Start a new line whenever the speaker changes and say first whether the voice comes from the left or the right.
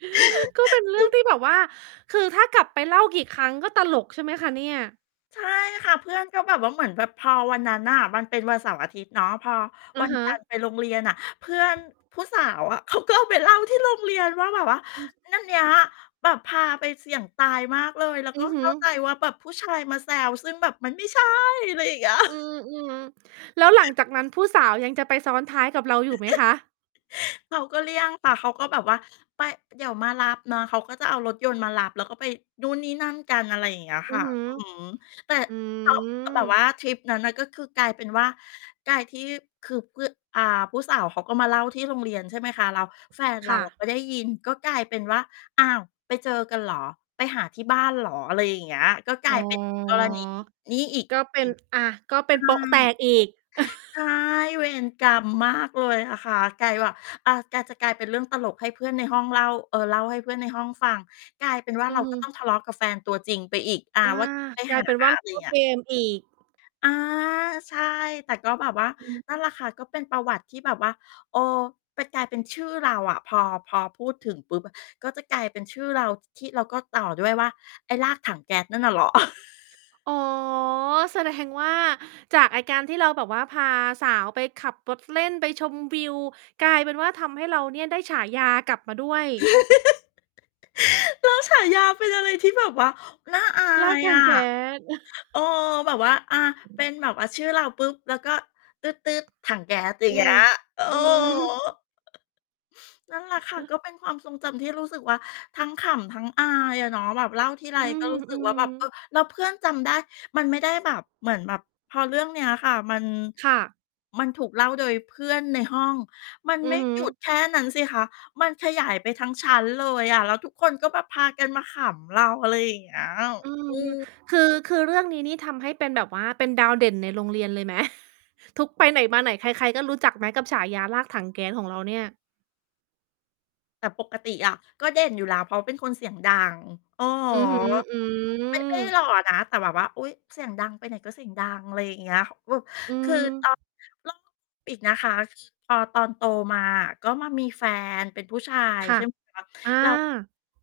right: ก็เป็นเรื่องที่แบบว่า คือถ้ากลับไปเล่ากี่ครั้งก็ตลก ใช่ไหมคะเนี่ย?
left: ใช่ค่ะ เพื่อนก็แบบว่า เหมือนแบบ พอวันนั้นน่ะ มันเป็นวันเสาร์อาทิตย์เนาะ พอ
right: อ
left: ว
right: ะ
left: ัน
right: ฮ
left: จันท
right: ะ
left: ร์ ไปโรงเรียนน่ะ เพื่อนผู้สาวอะ เขาก็เอาไปเล่าที่โรงเรียนว่า แบบว่า
right: อืม
left: นั่นเนี้ยแบบพาไปเสี่ยงตายมากเลย แล้ว
right: อื
left: ก็
right: อฮ
left: เ
right: ึ
left: ข้า ใจว่า แบบผู้ชายมาแซว ซึ่งแบบมันไม่ใช่ อะไรอย่าง เงี้ย
right: อืม ๆ แล้วหลังจาก นั้นผู้สาว ยังจะไปซ้อนท้ายกับเราอยู่ไหมคะ?
left: เขาก็เลี่ยง แต่เขาก็แบบว่า ไป เดี๋ยวมารับนะ เขาก็จะเอารถยนต์มารับ แล้วก็ไปนู่นนี่นั่นกัน อะไรอย่างเงี้ย
right: อื
left: ค
right: อ
left: ่ะ
right: ฮึ
left: อือฮึ แต่
right: อื
left: แต่ แบบว
right: ม
left: ่าทริปนั้นอะ ก็คือกลายเป็นว่า กลายที่ คือเพื่อน อ่า ผู้สาวเขาก็มาเล่าที่โรงเรียน ใช่ไหมคะ แล้วแฟน
right: ค
left: เร
right: ่
left: าอ
right: ะ
left: ะ ไป ได้ยิน ก็กลายเป็นว่า อ้าว ไปเจอกันเหรอ? ไปหาที่บ้านเหรอ? อะไรอย่างเงี้ย ก็กล
right: อ๋อ
left: าย เป็นกรณี นี้อีก
right: ก็เป็น อ่า ก็เป
left: อีก
right: ็
left: ใช
right: น
left: ่
right: โป๊ะแตกอีก
left: ใช่ เวรกรรมมากเลยอะค่ะ กลายว่า อา กะจะกลายเป็นเรื่องตลกให้เพื่อนในห้องเล่า เอ่อ เล่าให้เพื่อนในห้องฟัง กลายเป็นว่า
right: อื
left: เร
right: อ
left: า
right: ฮ
left: ก็
right: ึ
left: ต้องทะเลาะกับแฟนตัวจริงไปอีก อ่า
right: อา
left: ว่า ไป
right: กล
left: ห
right: า
left: า
right: ยเป็นว่า
left: อะไรอย
right: ก
left: ่
right: ็
left: างเงี้
right: เก
left: ย
right: มอีก
left: อา ใช่ แต่ก็แบบว่า
right: อืม
left: นั่นแหละค่ะ ก็เป็นประวัติที่แบบว่า เออ ไปกลายเป็นชื่อเราอะ พอ พอพูดถึงปุ๊บ ก็จะกลายเป็นชื่อเรา ที่เราก็ต่อด้วยว่า ไอ้ลากถังแก๊สนั่นน่ะเหรอ?
right: อ๋อ แสดง ว่าจากไอ้การที่เราแบบว่า พาสาวไปขับ รถ เล่น ไปชมวิว กลายเป็นว่า ทำให้เราเนี่ยได้ฉายากลับมาด้วย
left: แล้วฉายาเป็นอะไรที่แบบว่า น่าอา
right: ลาก
left: ย
right: ถั
left: อ
right: ง
left: ะ
right: แก๊ส
left: เออ แบบว่า อา เป็นแบบว่าชื่อเราปุ๊บ แล้วก็ตึ๊ด ๆ ถังแก๊ส อย่
right: อ
left: า
right: ื
left: ง เงี้
right: อ
left: ย เออ
right: อือ ฮึ
left: นั่นแหละ
right: อะ
left: ค่
right: ฮ
left: ะ
right: ะ
left: ก็เป็นความทรงจำที่รู้สึกว่า ทั้งขำ ทั้งอายอะเนาะ แบบเล่าทีไร
right: อื
left: ก็รู้สึกว่า แบ
right: ม
left: บ เออ
right: ๆ
left: แล้วเพื่อนจำได้ มันไม่ได้แบบเหมือนแบบ พอเรื่องเนี้ยค่ะ มัน
right: ค่ะ
left: มันถูกเล่าโดยเพื่อนในห้อง มัน
right: อื
left: ไม่
right: อฮ
left: หยุด
right: ึ
left: แค่นั้นสิคะ มันขยายไปทั้งชั้นเลยอะ แล้วทุกคนก็แบบพากันมาขำเรา อะไรอย่างเงี้ย
right: อื
left: อ
right: ม
left: ือ
right: คือ คือเรื่องนี้นี่ทำให้เป็นแบบว่าเป็นดาวเด่นในโรงเรียนเลยไหม? ทุก ไปไหนมาไหนใคร ๆ ก็รู้จักไหม กับฉายาลากถังแก๊สของเราเนี่ย?
left: แต่ปกติอะ ก็เด่นอยู่แล้ว เพราะเป็นคนเสียงดัง อะ
right: อือฮึ
left: ฮะ
right: อื
left: ไม่ ไม่ได้
right: อ
left: หล่อนะ แต่แบบว่า อุ๊ย เสียงดัง ไปไหนก็เสียงดัง อะไรอย่างเงี้ย ว
right: อื
left: คือ ต
right: อ
left: ่อ [unintelligible] อีกนะคะ คือ พอตอนโตมาอะ ก็มามีแฟนเป็นผู้ชาย
right: ค่
left: ใช
right: ะ
left: ่ไหมคะ
right: อา
left: เรา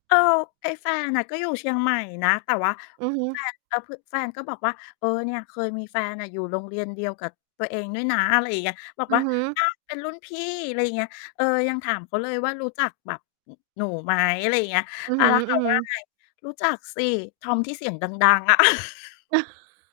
left: เออ ไอ้แฟนอะก็อยู่เชียงใหม่นะ แต่ว่า
right: อือฮึ
left: แฟน เอ่อ คือแฟนก็บอกว่า เออ เนี่ยเคยมีแฟนน่ะอยู่โรงเรียนเดียวกับตัวเองด้วยนะ อะไรอย่างเงี้ย บอก
right: อื
left: ว
right: อ
left: ่า
right: ฮึ
left: อา เป็นรุ่นพี่ ไรอย่างเงี้ย เออ ยังถามเขาเลยว่า รู้จักแบบ หนูไหม? อะไรอย่างเงี้ย
right: อือ
left: อ
right: ฮ
left: า แล้วเข
right: ึ
left: าว่า
right: ๆ
left: ไง รู้จักสิ ทอมที่เสียงดัง ๆ อะ